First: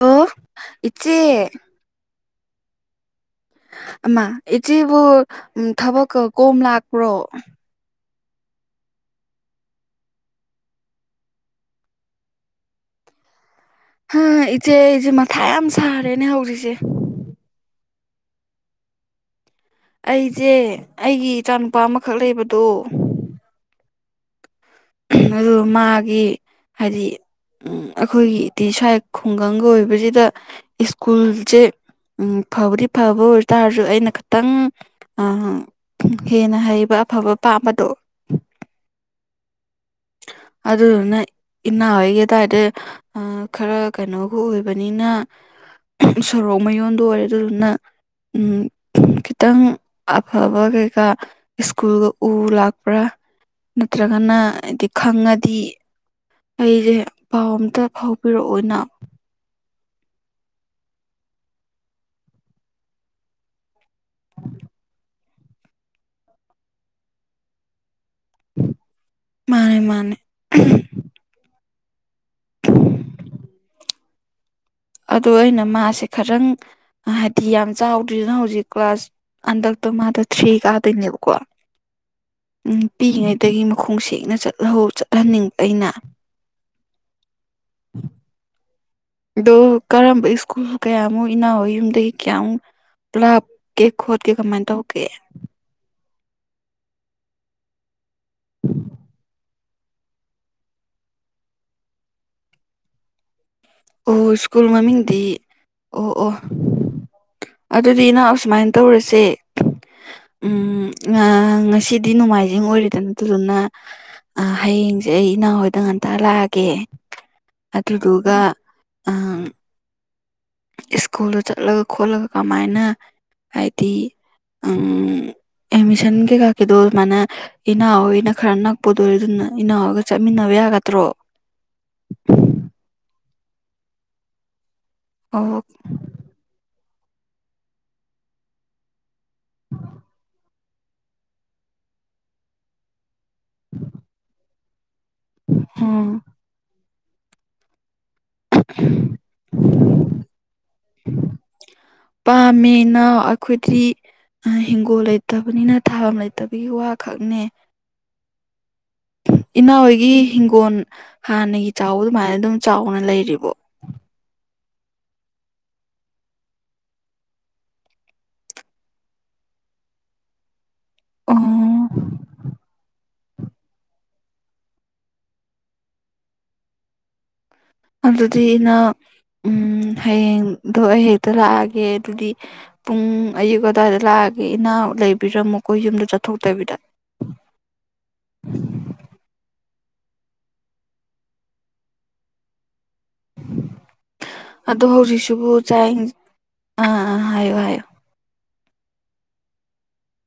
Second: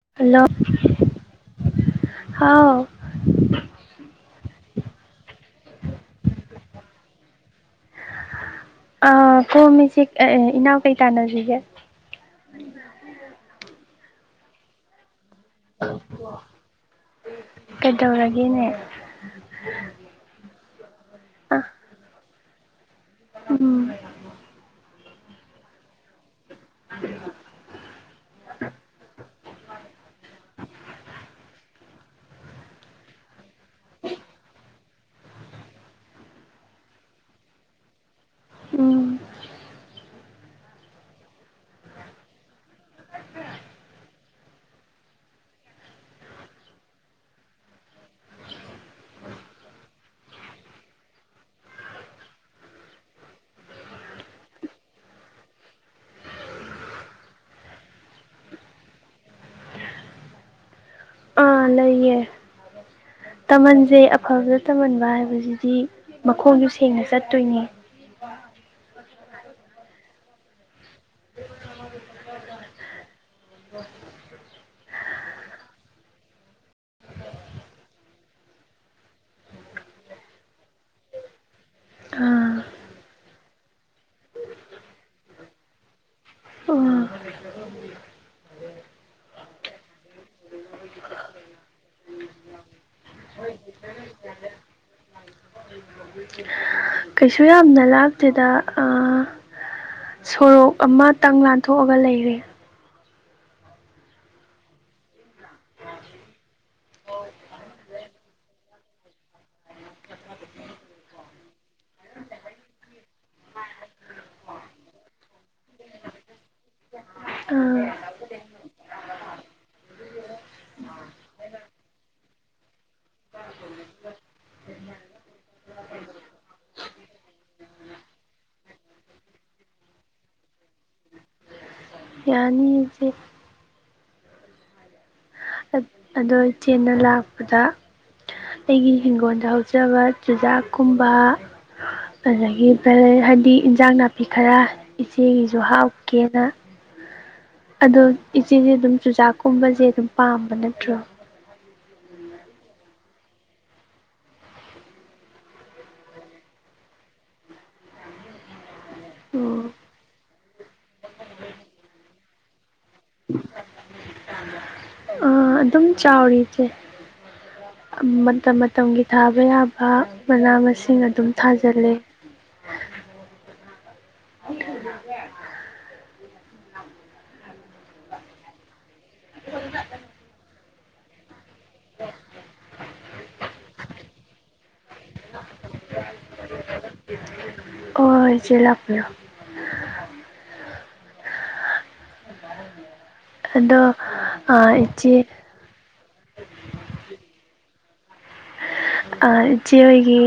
ꯑꯣ ꯍꯜꯂꯣ ꯏꯆꯦ ꯍꯥꯎ ꯑ ꯏꯆꯦꯕꯨ ꯊꯕꯛ ꯀꯣꯝ ꯂꯥꯛꯄ꯭ꯔꯣ ꯑ ꯀꯣꯝꯃꯤꯁꯤꯦ ꯏꯅꯥꯎ ꯀꯩ ꯇꯥꯟꯅꯁꯤꯒꯦ ꯍꯥ ꯏꯆꯦ ꯏꯆꯦ ꯃꯊꯥ ꯌꯥꯝ ꯁꯥꯔꯦꯅꯦ ꯍꯧꯖꯤꯛꯁꯦ ꯀꯩꯗꯧꯔꯒꯦꯅꯦ ꯑꯩꯁꯦ ꯑꯩꯒꯤ ꯏꯆꯥ ꯑꯥ ꯅꯨꯨꯄꯥ ꯑꯃꯈꯛ ꯂꯩꯕꯗꯣ ꯎꯝ ꯑꯗꯨ ꯃꯥꯒꯤ ꯍꯥꯏꯗꯤ ꯑꯩꯈꯣꯏꯒꯤ ꯏꯇꯤ ꯁꯥꯏ ꯈꯨꯡꯒꯪꯒ ꯑꯣꯏꯕꯁꯤꯗ ꯁ꯭ꯀꯨꯜꯁꯦ ꯎꯝ ꯐꯕꯗꯤ ꯐꯕ ꯑꯣꯏꯇꯥꯔꯁꯨ ꯑꯩꯅ ꯈꯤꯇꯪ ꯍꯦꯟꯅ ꯍꯩꯕ ꯑꯐꯕ ꯄꯥꯝꯕꯗꯣ ꯎꯝ ꯑꯗꯨꯅ ꯅꯪ ꯏꯟꯅ ꯍꫭꯏꯒꯤ ꯑꯗꯥꯏꯗ ꯈꯔ ꯀꯩꯅꯣꯒ ꯑꯣꯏꯕꯅꯤꯅ ꯁꯣꯔꯣꯛ ꯃꯌꯣꯟꯗꯣ ꯑꯣꯏꯔꯦ ꯑꯗꯨꯗꯨꯅ ꯎꯝ ꯈꯤꯇꯪ ꯑꯐꯕ ꯀꯩꯀꯥ ꯏꯁ꯭ꯀꯨꯜꯒ ꯎ ꯂꯥꯛꯄ꯭ꯔꯥ ꯅꯠꯇ꯭ꯔꯒꯅ ꯈꯪꯉꯗꯤ ꯑꯩꯁꯦ ꯄꯥꯎ ꯑꯝꯇ ꯐꯥꯎꯕꯤꯔꯛꯑꯣꯅ ꯑ ꯂꯩꯌꯦ ꯇꯝꯍꯟꯁꯦ ꯑꯐꯕꯗ ꯇꯝꯍꯟꯕ ꯍꯥꯏꯕꯁꯤꯗꯤ ꯃꯈꯣꯡꯁꯨ ꯁꯦꯡꯅ ꯆꯠꯇꯣꯏꯅꯤ ꯃꯥꯅꯦ ꯃꯥꯅꯦ ꯑꯗꯣ ꯑꯩꯅ ꯃꯥꯁꯦ ꯈꯇꯪ ꯍꯥꯏꯗꯤ ꯌꯥꯝ ꯆꯥꯎꯗ꯭ꯔꯤꯅ ꯍꯧꯖꯤꯛ ꯀ꯭ꯂꯥꯁ ꯍꯟꯗꯛꯇꯣ ꯃꯥꯗꯣ ꯊ꯭ꯔꯤ ꯀꯥꯗꯣꯏꯅꯦꯕꯀꯣ ꯑꯥ ꯎꯝ ꯄꯤꯛꯏꯉꯩꯗꯒꯤ ꯃꯈꯣꯡ ꯁꯦꯡꯅ ꯆꯠꯍꯧ ꯆꯠꯍꯟꯅꯤꯡꯕ ꯑꯩꯅ ꯑꯣ ꯎꯝ ꯑꯗꯣ ꯀꯔꯝꯕ ꯏꯁ꯭ꯀꯨꯜ ꯀꯌꯥꯃꯨꯛ ꯏꯅꯥꯎꯣꯏ ꯌꯨꯝꯗꯒꯤ ꯀꯌꯥꯃꯨꯛ ꯂꯥꯞꯀꯦ ꯈꯣꯠꯀꯦ ꯀꯃꯥꯏ ꯇꯧꯒꯦ ꯀꯩꯁꯨ ꯌꯥꯝꯅ ꯂꯥꯞꯇꯦꯗ ꯑꯥ ꯁꯣꯔꯣꯛ ꯑꯃꯇꯪ ꯂꯥꯟꯊꯣꯛꯑꯒ ꯂꯩꯔꯦ ꯑꯣ ꯏꯁ꯭ꯀꯨꯜ ꯃꯃꯤꯡꯗꯤ ꯑꯣ ꯑꯣ ꯑꯗꯨꯗꯤ ꯅꯪ ꯑꯁꯨꯃꯥꯏ ꯇꯧꯔꯁꯦ ꯎꯝ ꯉꯁꯤꯗꯤ ꯅꯣꯡꯃꯥꯏꯖꯤꯡ ꯑꯣꯏꯔꯤꯗꯅ ꯑꯗꯨꯗꯨꯅ ꯍꯌꯦꯡꯁꯦ ꯑꯩ ꯏꯅꯥꯎ ꯍꯣꯏꯗ ꯉꯟꯇ ꯂꯥꯛꯑꯒꯦ ꯑꯥ ꯑꯗꯨꯗꯨꯒ ꯑꯥ ꯏꯁ꯭ꯀꯨꯜꯗ ꯆꯠꯂꯒ ꯈꯣꯠꯂꯒ ꯀꯃꯥꯏꯅ ꯍꯥꯏꯗꯤ ꯑꯪ ꯑꯦꯃꯤꯁꯟ ꯀꯩ ꯀꯥ ꯒꯤꯗꯨꯣ ꯑꯗꯨꯃꯥꯏꯅ ꯏꯅꯥꯎ ꯍꯣꯏꯅ ꯈꯔ ꯅꯛꯄꯗꯣ ꯑꫭꯏꯔꯦ ꯑꯗꯨꯅ ꯏꯅꯥꯎ ꯍꫭꯥꯒ ꯆꯠꯃꯤꯟꯅꯕ ꯌꯥꯒꯗ꯭ꯔꯣ ꯌꯥꯅꯤꯌꯦ ꯏꯆꯦ ꯑꯣ ꯑꯗꯣ ꯏꯆꯦꯅ ꯂꯥꯛꯄꯗ ꯑꯩꯒꯤ ꯍꯤꯡꯒꯣꯜꯗ ꯍꯧꯖꯕ ꯆꯨꯖꯥꯛꯀꯨꯝꯕ ꯑꯗꯨꯗꯒꯤ ꯍꯥꯏꯗꯤ ꯏꯟꯖꯥꯡ ꯅꯥꯄꯤ ꯈꯔ ꯏꯆꯦꯒꯤꯁꯨ ꯎꯝ ꯍꯥꯞꯀꯦꯅ ꯑꯗꯣ ꯏꯆꯦꯁꯦ ꯑꯗꯨꯝ ꯆꯨꯖꯥꯛꯀꯨꯝꯕꯁꯦ ꯑꯗꯨꯝ ꯄꯥꯝꯕ ꯅꯠꯇ꯭ꯔꯣ ꯄꯥꯝꯃꯦ ꯏꯅꯥꯎ ꯑꯩꯈꯣꯏꯗꯤ ꯍꯤꯡꯒꯣꯜ ꯂꯩꯇꯕꯅꯤꯅ ꯊꯥꯐꯝ ꯂꯩꯇꯕꯒꯤ ꯋꯥꯈꯛꯅꯦ ꯏꯅꯥꯎꯍꫭꯏꯒꯤ ꯍꯤꯡꯒꯣꯜ ꯍꯥꯟꯅꯒꯤ ꯆꯥꯎꯕ ꯑꯗꯨꯃꯥꯏꯅ ꯑꯗꯨꯝ ꯆꯥꯎꯅ ꯂꯩꯔꯤꯕꯣ ꯍꫭꯏ ꯑꯗꯨꯝ ꯆꯥꯎꯔꯤ ꯏꯆꯦ ꯃꯇꯝ ꯃꯇꯝꯒꯤ ꯊꯥꯕ ꯌꯥꯕ ꯃꯅꯥ ꯃꯁꯤꯡ ꯑꯗꯨꯝ ꯑꯣ ꯊꯥꯖꯤꯜꯂꯦ [unintelligible] ꯑꯗꯨꯗꯤ ꯅꯪ ꯎꯝ ꯍꯌꯦꯡꯗꯣ ꯑꯩ ꯍꯦꯛꯇ ꯂꯥꯛꯑꯒꯦ ꯑꯗꯨꯗꯤ ꯄꯨꯡ ꯑꯌꯨꯛ ꯑꯗꯨꯋꯥꯏꯗ ꯂꯥꯛꯑꯒꯦ ꯏꯅꯥꯎ ꯂꯩꯕꯤꯔꯝꯃꯣ ꯀꫭ ꯌꯨꯝꯗ ꯆꯠꯊꯣꯛꯇꯕꯤꯗ ꯍꫭꯏ ꯆꯦ ꯂꯥꯛꯄꯤꯔꯣ ꯑꯗꯣ ꯑꯗꯣ ꯏꯆꯦ ꯍꯧꯖꯤꯛꯁꯤꯕꯨ ꯆꯥꯛ ꯑꯥ ꯑꯥ ꯍꯥꯏꯌꯣ ꯍꯥꯏꯌꯣ ꯑꯥ ꯏꯆꯦ ꯍꯣꯏꯒꯤ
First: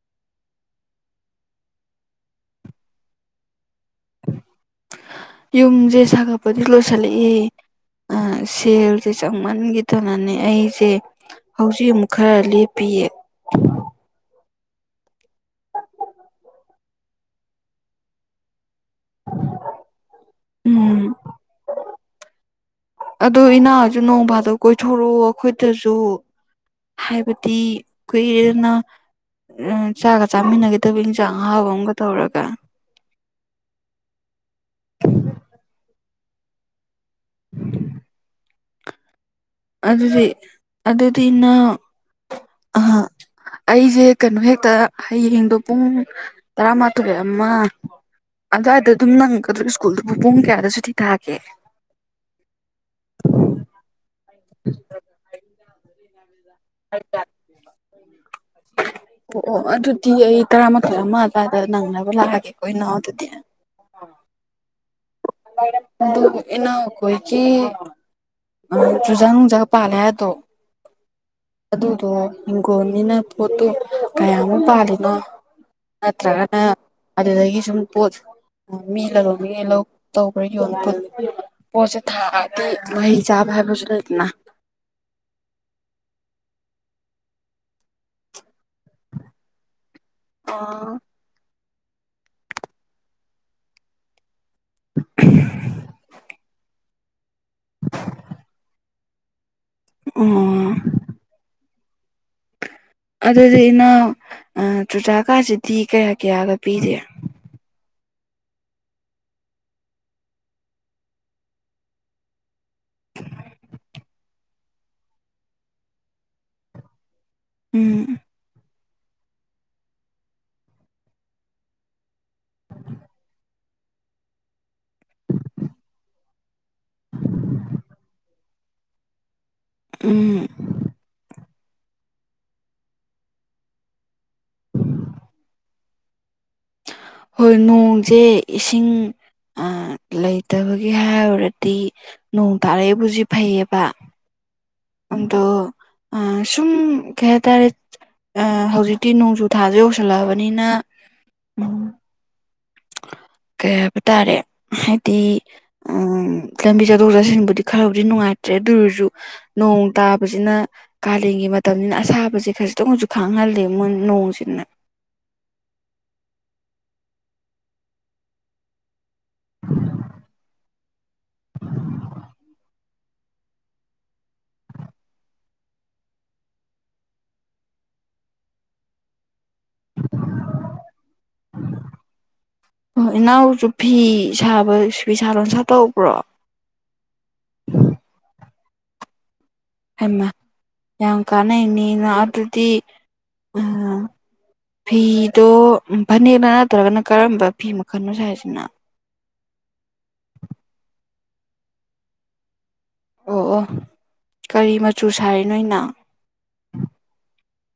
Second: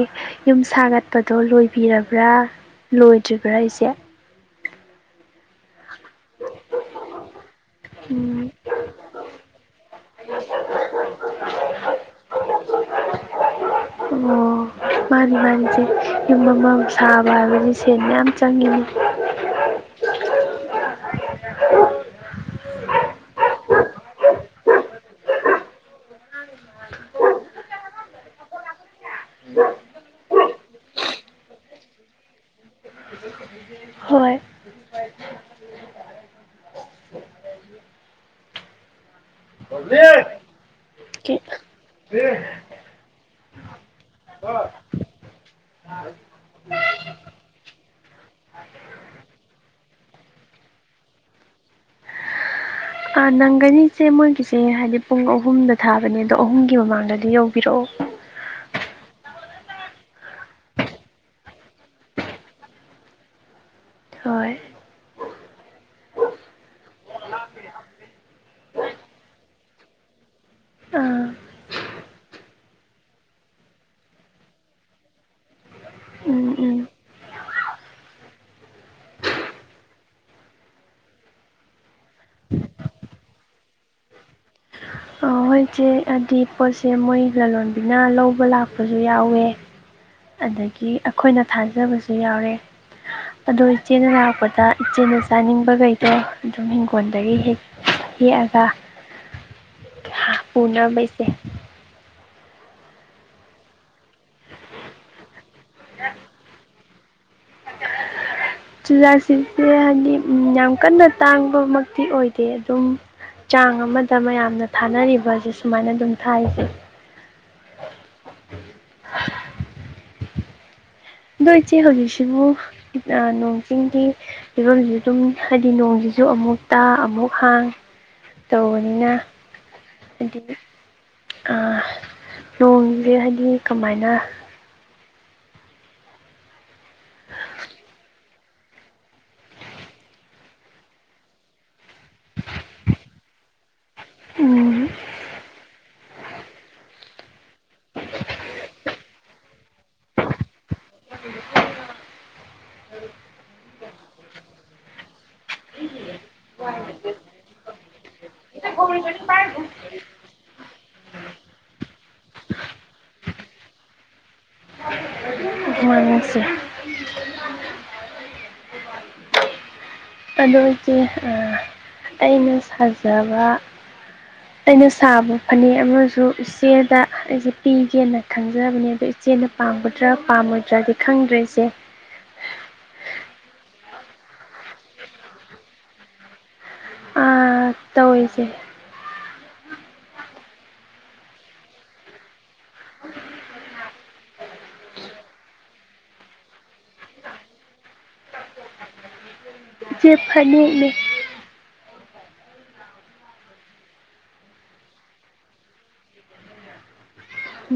ꯌꯨꯝ ꯁꯥꯒꯠꯄꯗꯣ ꯂꯣꯏꯕꯤꯔꯕ꯭ꯔꯥ ꯂꯣꯏꯗ꯭ꯔꯤꯕ꯭ꯔꯥ ꯏꯆꯦ ꯌꯨꯝꯁꯦ ꯁꯥꯒꯠꯄꯗꯤ ꯂꯣꯏꯁꯤꯜꯂꯛꯑꯦ ꯑ ꯎꯝ ꯁꯦꯜ ꯁꯦ ꯆꯪꯃꯟꯈꯤꯗꯅꯅꯦ ꯑꯩꯁꯦ ꯍꯧꯖꯤꯛ ꯑꯃꯨꯛ ꯈꯔ ꯂꯦꯞꯄꯤꯌꯦ ꯑꯣ ꯃꯥꯅꯤ ꯃꯥꯅꯤ ꯏꯆꯦ ꯌꯨꯝ ꯑꯃ ꯁꯥꯕ ꯍꯥꯏꯕꯁꯦ ꯁꯦꯟ ꯃꯌꯥꯝ ꯆꯪꯉꯤꯅꯤ ꯎꯝ ꯑꯗꯣ ꯏꯅꯥꯎꯁꯨ ꯅꯣꯡ ꯐꯥꯗꯣꯛ ꯀꯣꯏꯊꯣꯔꯛꯑꯣ ꯑꯩꯈꯣꯏꯗꯁꯨ ꯍꯥꯏꯕꯗꯤ ꯀꯨꯏꯔꯅ ꯆꯥꯒ ꯆꯥꯃꯤꯟꯅꯒꯤꯗꯕ ꯏꯟꯁꯥꯡ ꯑꯍꯥꯎꯕ ꯑꯃꯒ ꯇꯧꯔꯒ ꯍꯣꯏ [unintelligible] ꯑꯗꯨꯗꯤ ꯑꯗꯨꯗꯤ ꯅꯥꯎ ꯑꯥ ꯑꯩꯁꯦ ꯀꯩꯅꯣ ꯍꯦꯛꯇ ꯍꯌꯦꯡꯗꯣ ꯄꯨꯡ ꯇꯔꯥꯃꯥꯊꯣꯏ ꯑꯃ ꯑꯗꯨꯋꯥꯏꯗ ꯑꯗꯨꯝ ꯅꯪꯒꯗ꯭ꯔꯣ ꯁ꯭ꯀꯨꯜꯗꯨꯕꯨ ꯄꯨꯡ ꯀꯌꯥꯗ ꯁꯨꯇꯤ ꯊꯥꯒꯦ ꯑ ꯅꯪꯒꯅꯤ ꯁꯦ ꯃꯣꯏꯒꯤꯁꯦ ꯍꯥꯏꯗꯤ ꯄꯨꯡ ꯑꯍꯨꯝꯗꯗꯤ ꯊꯥꯕꯅꯦ ꯑꯗꯣ ꯑꯍꯨꯝꯒꯤ ꯃꯃꯥꯡꯗꯗꯤ ꯌꯧꯕꯤꯔꯛꯑꯣ ꯑꯣ ꯑꯣ ꯑꯗꯨꯗꯤ ꯑꯩ ꯇꯔꯥꯃꯥꯊꯣꯏ ꯑꯃ ꯑꯗꯨꯋꯥꯏꯗ ꯅꯪꯅꯕ ꯂꯥꯛꯑꯒꯦꯀꯣ ꯏꯅꯥꯎ ꯑꯗꯨꯗꯤ ꯍꯣꯏ ꯏꯅꯥꯎꯈꯣꯏꯒꯤ ꯑ ꯆꯨꯖꯥꯛ ꯅꯨꯡꯖꯥꯛꯀ ꯄꯥꯜꯂꯦ ꯍꯥꯏꯔꯒ ꯇꯧ ꯑꯥ ꯑꯗꯨꯗꯣ ꯍꯤꯡꯒꯣꯜꯅꯤꯅ ꯄꯣꯠꯇꯣ ꯀꯌꯥꯃꯨꯛ ꯄꯥꯜꯂꯤꯅꯣ ꯎꯝ ꯅꯠꯇ꯭ꯔꯒꯅ ꯎꯝ ꯑꯗꯨꯗꯒꯤ ꯁꯨꯝ ꯄꯣꯠ [unintelligible] ꯂꯧ ꯇꯧꯕ꯭ꯔꯥ ꯌꯣꯟꯕ ꯄꯣꯠꯁꯦ ꯊꯥꯑꯗꯤ ꯃꯍꯩ ꯆꯥꯕ ꯍꯥꯏꯕꯖꯨ ꯂꯩꯗꯅ ꯃꯣꯏꯁꯦ ꯍꯥꯏꯗꯤ ꯄꯣꯠꯁꯦ ꯃꯣꯏ ꯂꯂꯣꯟꯕꯤꯅ ꯂꯧꯕ ꯂꯥꯛꯄꯁꯨ ꯌꯥꯎꯋꯦ ꯑꯗꯒꯤ ꯑꯣ ꯑꯩꯈꯣꯏꯅ ꯊꯥꯖꯕꯁꯨ ꯌꯥꯎꯔꯦ ꯑꯗꯣ ꯏꯆꯦꯅ ꯂꯥꯛꯄꯗ ꯗ ꯏꯆꯦꯅ ꯆꯥꯅꯤꯡꯕꯈꯩꯗꯣ ꯑꯗꯨꯝ ꯍꯤꯡꯒꯣꯜꯗꯒꯤ ꯍꯦꯛꯑꯒ ꯎꯅꯕꯩꯁꯦ ꯑꯗꯨꯗꯤ ꯅꯪ ꯆꯨꯨꯖꯥꯛ ꯀꯥꯁꯤꯗꯤ ꯀꯌꯥ ꯀꯌꯥꯒ ꯄꯤꯔꯤ ꯆꯨꯖꯥꯛꯁꯤꯡꯁꯦ ꯍꯥꯏꯗꯤ ꯌꯥꯝ ꯀꯟꯅ ꯇꯥꯡꯕꯃꯛꯇꯤ ꯑꯣꯏꯗꯦ ꯑꯗꯨꯝ ꯆꯥꯡ ꯑꯃꯗ ꯃꯌꯥꯝꯅ ꯊꯥꯅꯔꯤꯕꯁꯦ ꯁꯨꯃꯥꯏꯅ ꯑꯗꯨꯝ ꯊꯥꯏꯁꯦ ꯎꯝ ꯑꯗꯣ ꯏꯆꯦ ꯍꯧꯖꯤꯛꯁꯤꯕꯨꯨ ꯅꯣꯡ ꯆꯤꯡꯒꯤ ꯐꯤꯔꯣꯟꯁꯤꯁꯨ ꯑꯗꯨꯝ ꯍꯥꯏꯗꯤ ꯅꯣꯡꯁꯤꯁꯨ ꯑꯃꯨꯛ ꯇ ꯑꯃꯨꯛ ꯍꯥꯡ ꯇꯧꯕꯅꯤꯅ ꯍꯥꯏꯗꯤ ꯎꯝ ꯑ ꯅꯣꯡꯁꯦ ꯍꯥꯏꯗꯤ ꯀꯃꯥꯏꯅ ꯍꯣꯏ ꯅꯣꯡꯁꯦ ꯏꯁꯤꯡ ꯂꯩꯇꯕꯒꯤ ꯍꯥꯏꯔꯨꯔꯗꯤ ꯅꯣꯡ ꯇꯥꯔꯛꯏꯕꯨꯖꯤ ꯐꯩꯌꯦꯕ ꯑꯗꯣ ꯑ ꯁꯨꯝ ꯀ ꯍꯥꯏꯇꯥꯔꯦ ꯍꯧꯖꯤꯛꯇꯤ ꯅꯣꯡꯖꯨ ꯊꯥꯁꯦ ꯌꯧꯁꯤꯜꯂꯛꯑꯕꯅꯤꯅ ꯎꯝ ꯀꯩ ꯍꯥꯏꯕ ꯇꯥꯔꯦ ꯍꯥꯏꯗꯤ ꯎꯝ ꯂꯝꯕꯤ ꯆꯠꯊꯣꯛ ꯆꯠꯁꯤꯟꯕꯨꯗꯤ ꯈꯔꯕꯨꯗꯤ ꯅꯨꯡꯉꯥꯏꯇ꯭ꯔꯦ ꯑꯗꯨ ꯑꯣꯏꯔꯁꯨ ꯅꯣꯡ ꯇꯥꯕꯁꯤꯅ ꯀꯥꯂꯦꯟꯒꯤ ꯃꯇꯝꯅꯤꯅ ꯑꯁꯥꯕꯁꯦ ꯈꯖꯤꯛꯇꯪ ꯑꯣꯏꯔꯁꯨ ꯈꯥꯡꯍꯜꯂꯦ ꯃꯨ ꯅꯣꯡꯁꯤꯅ [inaudible] [inaudible] ꯑꯗꯨ ꯏꯆꯦ ꯑꯩꯅ ꯁꯥꯖꯕ [inaudible] ꯑꯩꯅ ꯁꯥꯕ ꯐꯅꯦꯛ ꯑꯃꯁꯨ ꯏꯆꯦꯗ ꯑꯩꯁꯦ ꯄꯤꯒꯦꯅ ꯈꯪꯖꯕꯅꯦ ꯑꯗ ꯏꯆꯦꯅ ꯄꯥꯝꯒꯗ꯭ꯔꯥ ꯄꯥꯝꯃꯣꯏꯗ꯭ꯔꯗꯤ ꯈꯪꯗ꯭ꯔꯦ ꯏꯆꯦ ꯑꯣ ꯏꯅꯥꯎꯁꯨꯨꯞ ꯐꯤ ꯁꯥꯕ ꯐꯤꯁꯥ ꯂꯣꯟꯁꯥ ꯇꯧꯕ꯭ꯔꯣ ꯍꯣꯏꯒꯤ ꯍꯃ ꯌꯥꯝ ꯀꯥꯟꯅꯩꯅꯤꯅ ꯑꯗꯨꯗꯤ ꯎ ꯐꯤꯗꯣ ꯐꯅꯦꯛꯅ ꯅꯠꯇ꯭ꯔꯒꯅ ꯀꯔꯝꯕ ꯐꯤ ꯃꯈꯜꯅꯣ ꯁꯥꯏ ꯍꯥꯏꯁꯤꯅ ꯆꯦꯞ ꯐꯅꯦꯛꯅꯦ ꯑꯣ ꯑꯣ ꯀꯔꯤ ꯃꯆꯨ ꯁꯥꯔꯤ ꯅꯣꯏꯅ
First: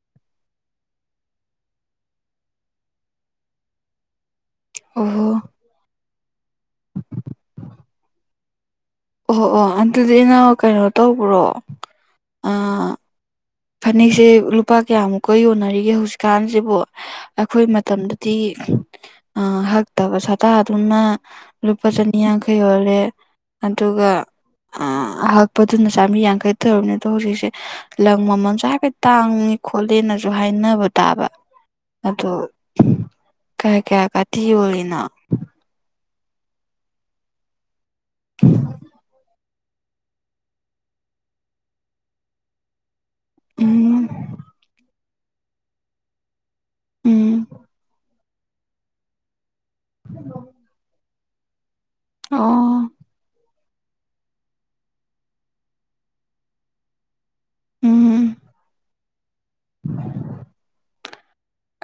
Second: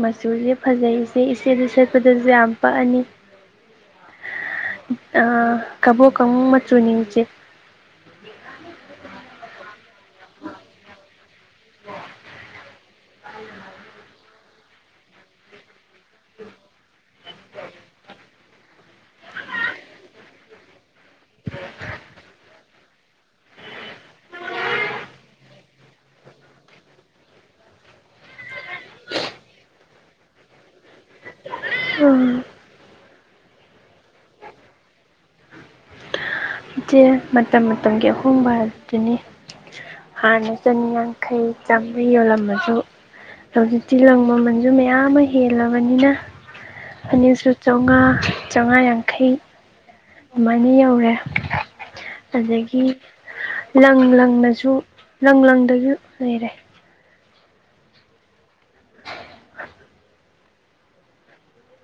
ꯃꯆꯨꯁꯦ ꯐꯖꯩꯁꯦ ꯏꯆꯦꯁ ꯁꯦꯠꯄꯗꯁꯨ ꯌꯥꯝ ꯄꯛꯑꯅꯤ ꯑ ꯑꯣꯍꯣ ꯀꯕꯣ ꯀꯃꯆꯨ ꯅꯤꯡꯆꯦ ꯑꯣ ꯑꯣ ꯑꯗꯨꯗꯤ ꯅ ꯀꯩꯅꯣ ꯇꯧꯕ꯭ꯔꯣ ꯑ ꯑ ꯐꯅꯦꯛꯁꯦ ꯂꯨꯄꯥ ꯀꯌꯥꯃꯨꯛꯀ ꯌꯣꯟꯅꯔꯤꯒꯦ ꯍꯧꯖꯤꯛꯀꯥꯟꯁꯤꯕꯨ ꯑꯩꯈꯣꯏ ꯃꯇꯝꯗꯗꯤ ꯑ ꯍꯛꯇꯕ ꯁꯥꯇꯥꯗꯨꯅ ꯂꯨꯄꯥ ꯆꯅꯤ ꯌꯥꯡꯈꯩ ꯑꯣꯣꯜꯂꯦ ꯑꯗꯨꯒ ꯑꯍꯛꯄꯗꯨꯅ ꯆꯥꯝꯃꯔꯤ ꯌꯥꯡꯈꯩ ꯇꯧꯔꯕꯅꯤ ꯑꯗꯣ ꯍꯧꯖꯤꯛꯁꯦ ꯃꯃꯜꯁꯨ ꯍꯥꯏꯐꯦꯠ ꯇꯥꯡꯉ ꯈꯣꯠꯂꯦꯅꯁꯨ ꯍꯥꯏꯅꯕ ꯇꯥꯕ ꯑꯗꯣ ꯀꯌꯥ ꯀꯌꯥ ꯀꯥꯇꯤ ꯌꯣꯜꯂꯤꯅꯣ ꯏꯆꯦ ꯃꯇꯝ ꯃꯇꯝꯒꯤ ꯑꯍꯣꯡꯕ ꯑꯗꯨꯅꯤ ꯍꯥꯟꯅ ꯆꯅꯤꯌꯥꯡꯈꯩ ꯆꯥꯝꯃꯔꯤꯩ ꯌꯣꯜꯂꯝꯃꯁꯨ ꯍꯧꯖꯤꯛꯇꯤ ꯎꯝ ꯂꯪ ꯃꯃꯜꯁꯨ ꯃꯌꯥꯝ ꯑꯃ ꯍꯦꯜꯂꯕꯅꯤꯅ ꯎꯝ ꯐꯅꯤꯁꯨ ꯆꯥꯃꯉꯥ ꯆꯥꯃꯉꯥ ꯌꯥꯡꯈꯩ ꯑꯗꯨꯃꯥꯏꯅ ꯌꯧꯔꯦ ꯑꯗꯒꯤ ꯑꯣ ꯂꯪ ꯂꯪꯅꯁꯨ ꯂꯪ ꯂꯪꯗꯁꯨ ꯂꯩꯔꯦ ꯎꯝ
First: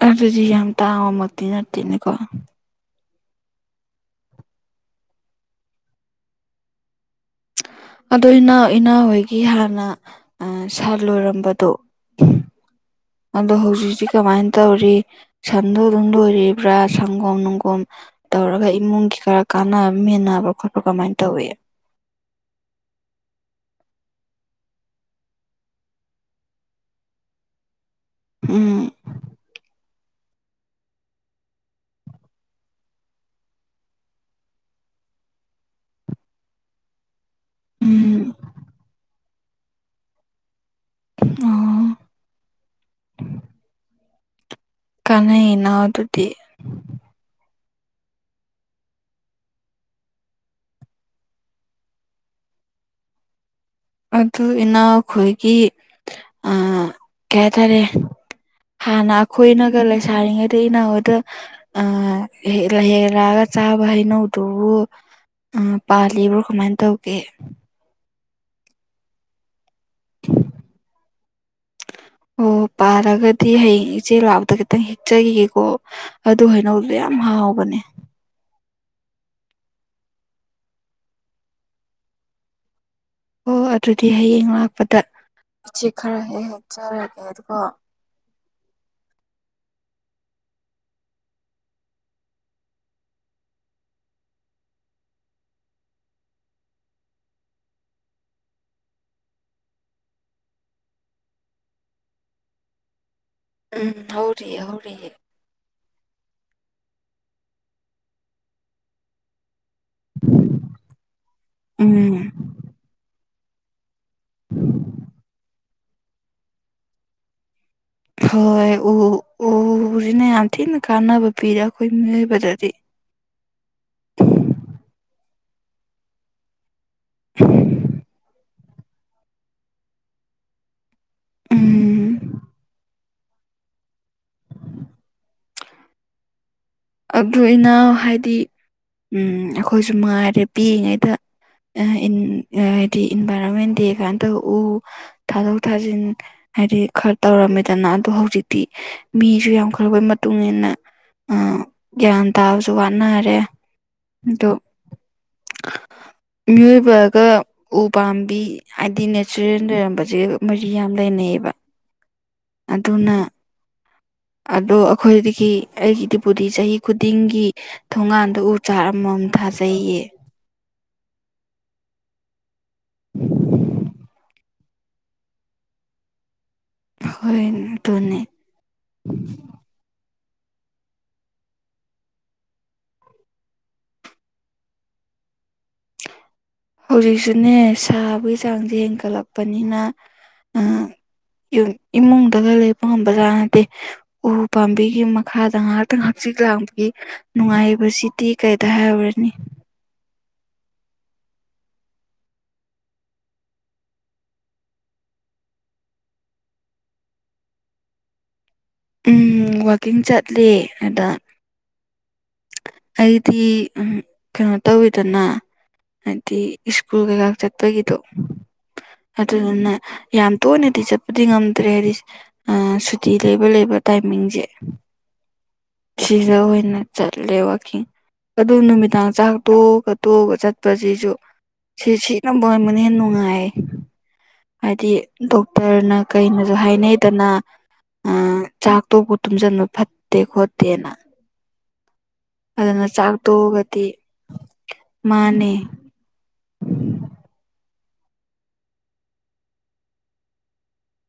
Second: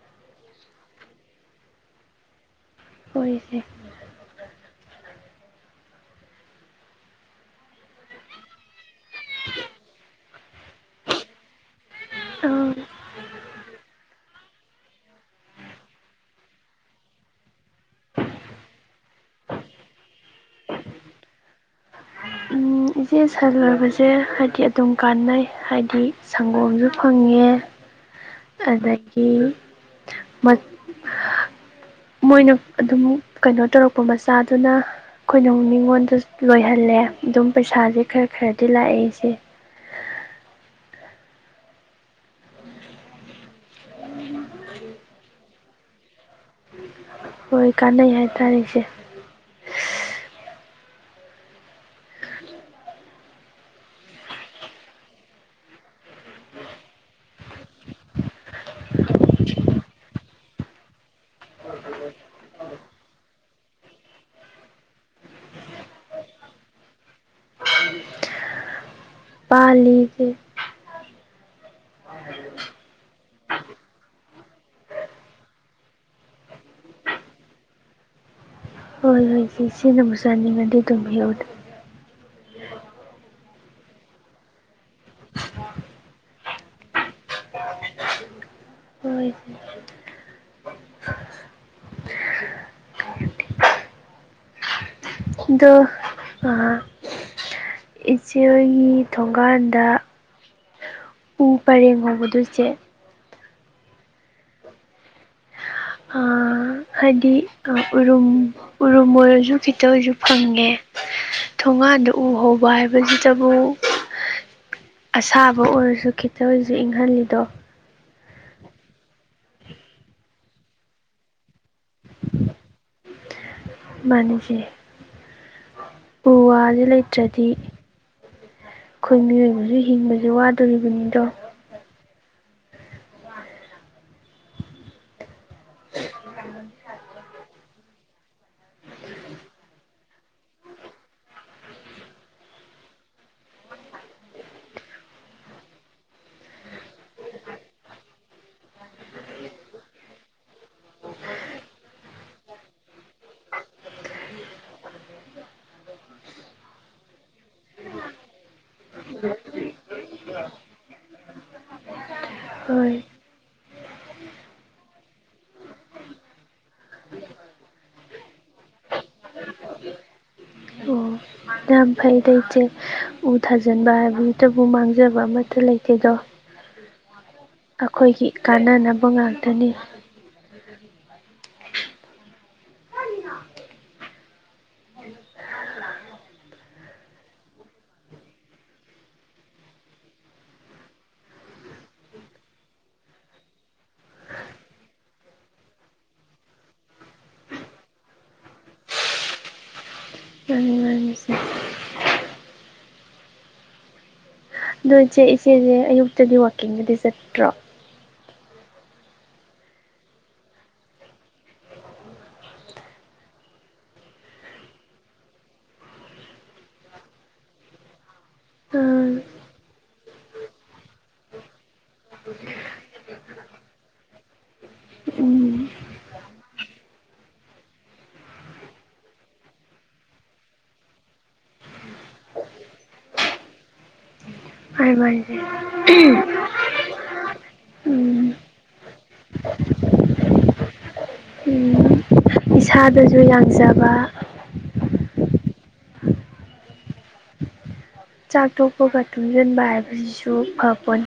ꯑꯗꯨꯖꯤ ꯌꯥꯝ ꯇꯥꯉꯃꯗꯤꯤ ꯅꯠꯇꯅꯦꯀꯣ ꯑꯣꯏꯁ ꯑꯣ ꯏꯅꯥꯎ ꯏꯅꯥꯎ ꯍꯣꯏꯒꯤ ꯍꯥꯟꯅ ꯁꯥ ꯂꯣꯏꯔꯝꯕꯗꯣ ꯑꯗꯣ ꯍꯧꯖꯤꯛꯛꯇꯤ ꯀꯃꯥꯏꯅ ꯇꯧꯔꯤ ꯁꯟꯗꯣ ꯑꯗꯨꯝ ꯂꯣꯏꯔꯤꯕ꯭ꯔꯥ ꯁꯪꯒꯣꯝ ꯅꯨꯡꯒꯣꯝ ꯇꯧꯔꯒ ꯏꯃꯨꯡꯒꯤ ꯈꯔ ꯀꯥꯟꯅꯕ ꯃꯦꯟꯅꯕ ꯈꯣꯠꯄ ꯀꯃꯥꯏꯅ ꯇꯧꯏ ꯏꯆꯦ ꯁꯂꯨꯕꯁꯦ ꯍꯥꯏꯗꯤ ꯑꯗꯨꯝ ꯀꯥꯟꯅꯩ ꯍꯥꯏꯗꯤ ꯁꯪꯒꯣꯝꯁꯨ ꯐꯪꯉꯦ ꯎꯝ ꯑꯗꯒꯤ ꯃ ꯃꯣꯏꯅ ꯑꯗꯨꯝ ꯀꯩꯅꯣ ꯇꯧꯔꯛꯄ ꯃꯆꯥꯗꯨꯅ ꯑꯩꯈꯣꯏꯅ ꯃꯤꯉꯣꯟꯗ ꯂꯣꯏꯍꯜꯂꯦ ꯑꯗꯨꯝ ꯄꯩꯁꯥꯁꯦ ꯎꯝ ꯈꯔ ꯈꯔꯗꯤ ꯂꯥꯛꯑꯦꯁꯦ ꯑꯣ ꯀꯅꯥꯅꯎ ꯑꯗꯨꯗꯤ ꯍꯣꯏ ꯀꯥꯟꯅꯩ ꯍꯥꯏꯇꯥꯔꯦ ꯏꯁꯦ ꯑꯗꯨ ꯏꯅꯥꯎ ꯈꯣꯏꯒꯤ ꯑ ꯀꯩ ꯍꯥꯏꯇꯥꯔꯦ ꯍꯥꯟꯅ ꯑꯩꯈꯣꯏꯅꯒ ꯂꯩꯁꯥꯔꯤꯉꯩꯗ ꯏꯩꯅꯍꯣꯏꯗ ꯑ ꯍ ꯍꯦꯛꯂꯛꯑꯒ ꯆꯥꯕ ꯍꯩꯅꯧꯗꯨ ꯄꯥꯜꯂꯤꯕ꯭ꯔꯣ ꯀꯃꯥꯏꯅ ꯇꯧꯒꯦ ꯎ ꯑꯣ ꯄꯥꯔꯒꯗꯤ ꯍꯌꯦꯡ ꯏꯆꯦ ꯂꯥꯛꯄꯗ ꯈꯤꯇꯪ ꯍꯦꯛꯆꯈꯤꯒꯦꯀꯣ ꯑꯗꯨ ꯍꯥꯏꯅꯧꯕꯗꯣ ꯌꯥꯝ ꯍꯥꯎꯕꯅꯦ ꯍꯣꯏ ꯍꯣꯏ ꯁꯤ ꯁꯤꯅꯕꯨ ꯆꯥꯅꯤꯡꯉꯗꯤ ꯇꯨꯝꯕꯤꯎꯗ ꯑꯣ ꯑꯗꯨꯗꯤ ꯍꯌꯦꯡ ꯂꯥꯛꯄꯗ ꯎꯆꯆꯦꯛ ꯈꯔ ꯍꯦꯛ ꯍꯦꯛꯆꯔꯒꯦ ꯑꯗꯨꯒꯣ ꯍꯣꯏ ꯑꯗꯣ ꯏꯆꯦꯣꯏꯒꯤ ꯊꯣꯡꯒꯥꯟꯗ ꯎ ꯄꯔꯦꯡ ꯍꯧꯕꯗꯨꯁꯦ ꯎꯝ ꯍꯧꯔꯤ ꯍꯔꯤ ꯑꯥ ꯍꯥꯏꯗꯤ ꯑ ꯎꯔ ꯎꯔꯃꯔꯖꯨ ꯈꯤꯇ ꯑꯣꯏꯁꯨ ꯐꯪꯉꯦ ꯊꯣꯡꯒꯥꯟꯗ ꯎ ꯎꯝ ꯍꯧꯕ ꯍꯥꯏꯕꯁꯤꯇꯕꯨ ꯑꯁꯥꯕ ꯑꯣꯏꯔꯁꯨ ꯈꯤꯇꯁꯨ ꯏꯪꯍꯜꯂꯤꯗꯣ ꯍꯣꯏ ꯎ ꯎꯁꯤꯅ ꯌꯥꯝ ꯊꯤꯅ ꯀꯥꯟꯅꯕ ꯄꯤꯔꯦ ꯑꯩꯈꯣꯏ ꯃꯤꯑꯣꯏꯕꯗꯗꯤ ꯃꯥꯅꯤꯁꯤ ꯎꯋꯥꯗꯤ ꯂꯩ ꯅꯠꯇ꯭ꯔꯗꯤ ꯑꯩꯈꯣꯏ ꯃꯤꯑꯣꯏꯕꯁꯨ ꯍꯤꯡꯕꯁꯦ ꯋꯥꯗꯣꯔꯤꯕꯅꯤꯗꯣ ꯎꯝ ꯑꯕꯗꯨ ꯏꯅꯥꯎ ꯍꯥꯏꯗꯤ ꯑꯩꯈꯣꯏꯁꯨ ꯃꯉꯥꯏꯔꯦ ꯄꯤꯛꯏꯉꯩꯗ ꯗꯤ ꯏꯟꯚꯥꯏꯔꯣꯟꯃꯦꯟ ꯌꯦꯀꯗ ꯎ ꯊꯥꯗꯣꯛ ꯊꯥꯖꯤꯟ ꯍꯥꯏꯗꯤ ꯈꯔ ꯇꯧꯔꯝꯃꯦꯗꯅ ꯑꯗꯣ ꯍꯧꯖꯤꯛꯇꯤ ꯃꯤꯁꯨ ꯌꯥꯝꯈꯂꯕꯩ ꯃꯇꯨꯡ ꯏꯟꯅ ꯑ ꯒ꯭ꯌꯥꯟ ꯇꯥꯕꯁꯨ ꯋꯥꯠꯅꯔꯦ ꯑꯣ ꯃꯤꯑꯣ꯭ꯏꯕꯒ ꯎꯄꯥꯥꯝꯕꯤ ꯍꯥꯏꯗꯤ ꯅꯦꯆꯔꯦꯜ ꯂꯩꯔꯝꯕꯁꯦꯒ ꯃꯔꯤ ꯌꯥꯝ ꯂꯩꯅꯩꯑꯌꯦꯕ ꯍꯣꯏ ꯑꯗꯨꯅ ꯑꯗꯣ ꯑꯩꯈꯣꯏꯗꯒꯤ ꯑꯩꯒꯤꯗꯤꯄꯗꯤ ꯆꯍꯤ ꯈꯨꯗꯤꯡꯒꯤ ꯊꯣꯡꯒꯥꯟꯗꯣ ꯎ ꯆꯥꯔ ꯑꯃꯃꯨꯝ ꯊꯥꯖꯩꯌꯦ ꯑꯣ ꯌꯥꯝ ꯐꯩꯗ ꯏꯆꯦ ꯎ ꯊꯥꯖꯤꯟꯕ ꯍꯥꯏꯕ ꯇꯕꯨ ꯃꯥꯡꯖꯕ ꯑꯃꯠꯇ ꯂꯩꯇꯦꯗꯣ ꯍꯣꯏ ꯑꯗꯨꯅꯦ ꯑꯩꯈꯣꯏꯒꯤ ꯀꯥꯟꯅꯅꯕ ꯉꯥꯛꯇꯅꯤ ꯍꯧꯖꯤꯛꯁꯨꯅꯦ ꯁꯥꯕꯒꯤ ꯆꯥꯡꯁꯦ ꯍꯦꯟꯒꯠꯂꯛꯄꯅꯤꯅ ꯏꯃꯨꯡꯗꯒ ꯂꯩꯕ ꯉꯝꯕꯖꯥꯠꯅꯗꯦ ꯎ ꯄꯥꯝꯕꯤꯒꯤ ꯃꯈꯥꯗ ꯉꯥꯏꯍꯥꯛꯇꯪ ꯍꯛꯆꯤꯛ ꯂꯥꯡꯕꯒꯤ ꯅꯨꯡꯉꯥꯏꯕꯁꯤꯗꯤ ꯀꯩꯗ ꯍꯥꯏꯔꯔꯅꯤ [unintelligible] ꯑꯗꯣ ꯏꯆꯦ ꯏꯆꯦꯁꯦ ꯑꯌꯨꯛꯇꯗꯤ ꯋꯥꯛꯀꯤꯡꯗꯗꯤ ꯆꯠꯇ꯭ꯔꯣ ꯎꯝ ꯋꯀꯤꯡ ꯆꯠꯂ ꯑꯗ ꯑꯩꯗꯤ ꯀꯩꯅꯣ ꯇꯧꯋꯤꯗꯅ ꯍꯥꯏꯗꯤ ꯁ꯭ꯀꯨꯜ ꯀꯩꯀꯥ ꯆꯠꯄꯒꯤꯗꯣ ꯎꯝ ꯑꯗꯨꯗꯨꯅ ꯌꯥꯝ ꯇꯣꯏꯅꯗꯤ ꯆꯠꯄꯗꯤ ꯉꯝꯗ꯭ꯔꯦ ꯍꯥꯏꯗꯤ ꯁꯨꯇꯤ ꯂꯩꯕ ꯂꯩꯕ ꯇꯥꯏꯃꯤꯡꯁꯦ [unintelligible] ꯁꯤꯗ ꯑꯣꯏꯅ ꯆꯠꯂꯦ ꯋꯥꯀꯤꯡ ꯑꯗꯨ ꯅꯨꯃꯤꯗꯥꯡ ꯆꯥꯛ ꯇꯣꯛꯑ ꯈ ꯇꯣꯛꯑꯒ ꯆꯠꯄꯁꯤꯁꯨ ꯁꯤ ꯁꯤꯕ ꯑꯣꯏꯔꯕꯅ ꯍꯦ ꯅꯨꯡꯉꯥꯏ ꯍꯥꯏꯗꯤ ꯃꯥꯅꯦ ꯃꯥꯅꯦ ꯗꯣꯛꯇꯔꯅ ꯀꯩꯅꯁꯨ ꯍꯥꯏꯅꯩꯗꯅ ꯎꯝ ꯆꯥꯛꯇꯣꯕꯨ ꯇꯨꯝꯁꯤꯟꯕ ꯐꯠꯇꯦ ꯈꯣꯠꯇꯦꯅ ꯎꯝ ꯑꯗꯨꯅ ꯆꯥꯛ ꯏꯁꯥꯗꯁꯨ ꯇꯣꯛꯑꯒꯗꯤ ꯌꯥꯡꯖꯕ ꯃꯥꯅꯦ ꯆꯥꯛ ꯇꯣꯛꯄꯒ ꯇꯨꯡꯁꯤꯟꯕ ꯍꯥꯏꯕꯁꯤꯁꯨ ꯑꯟ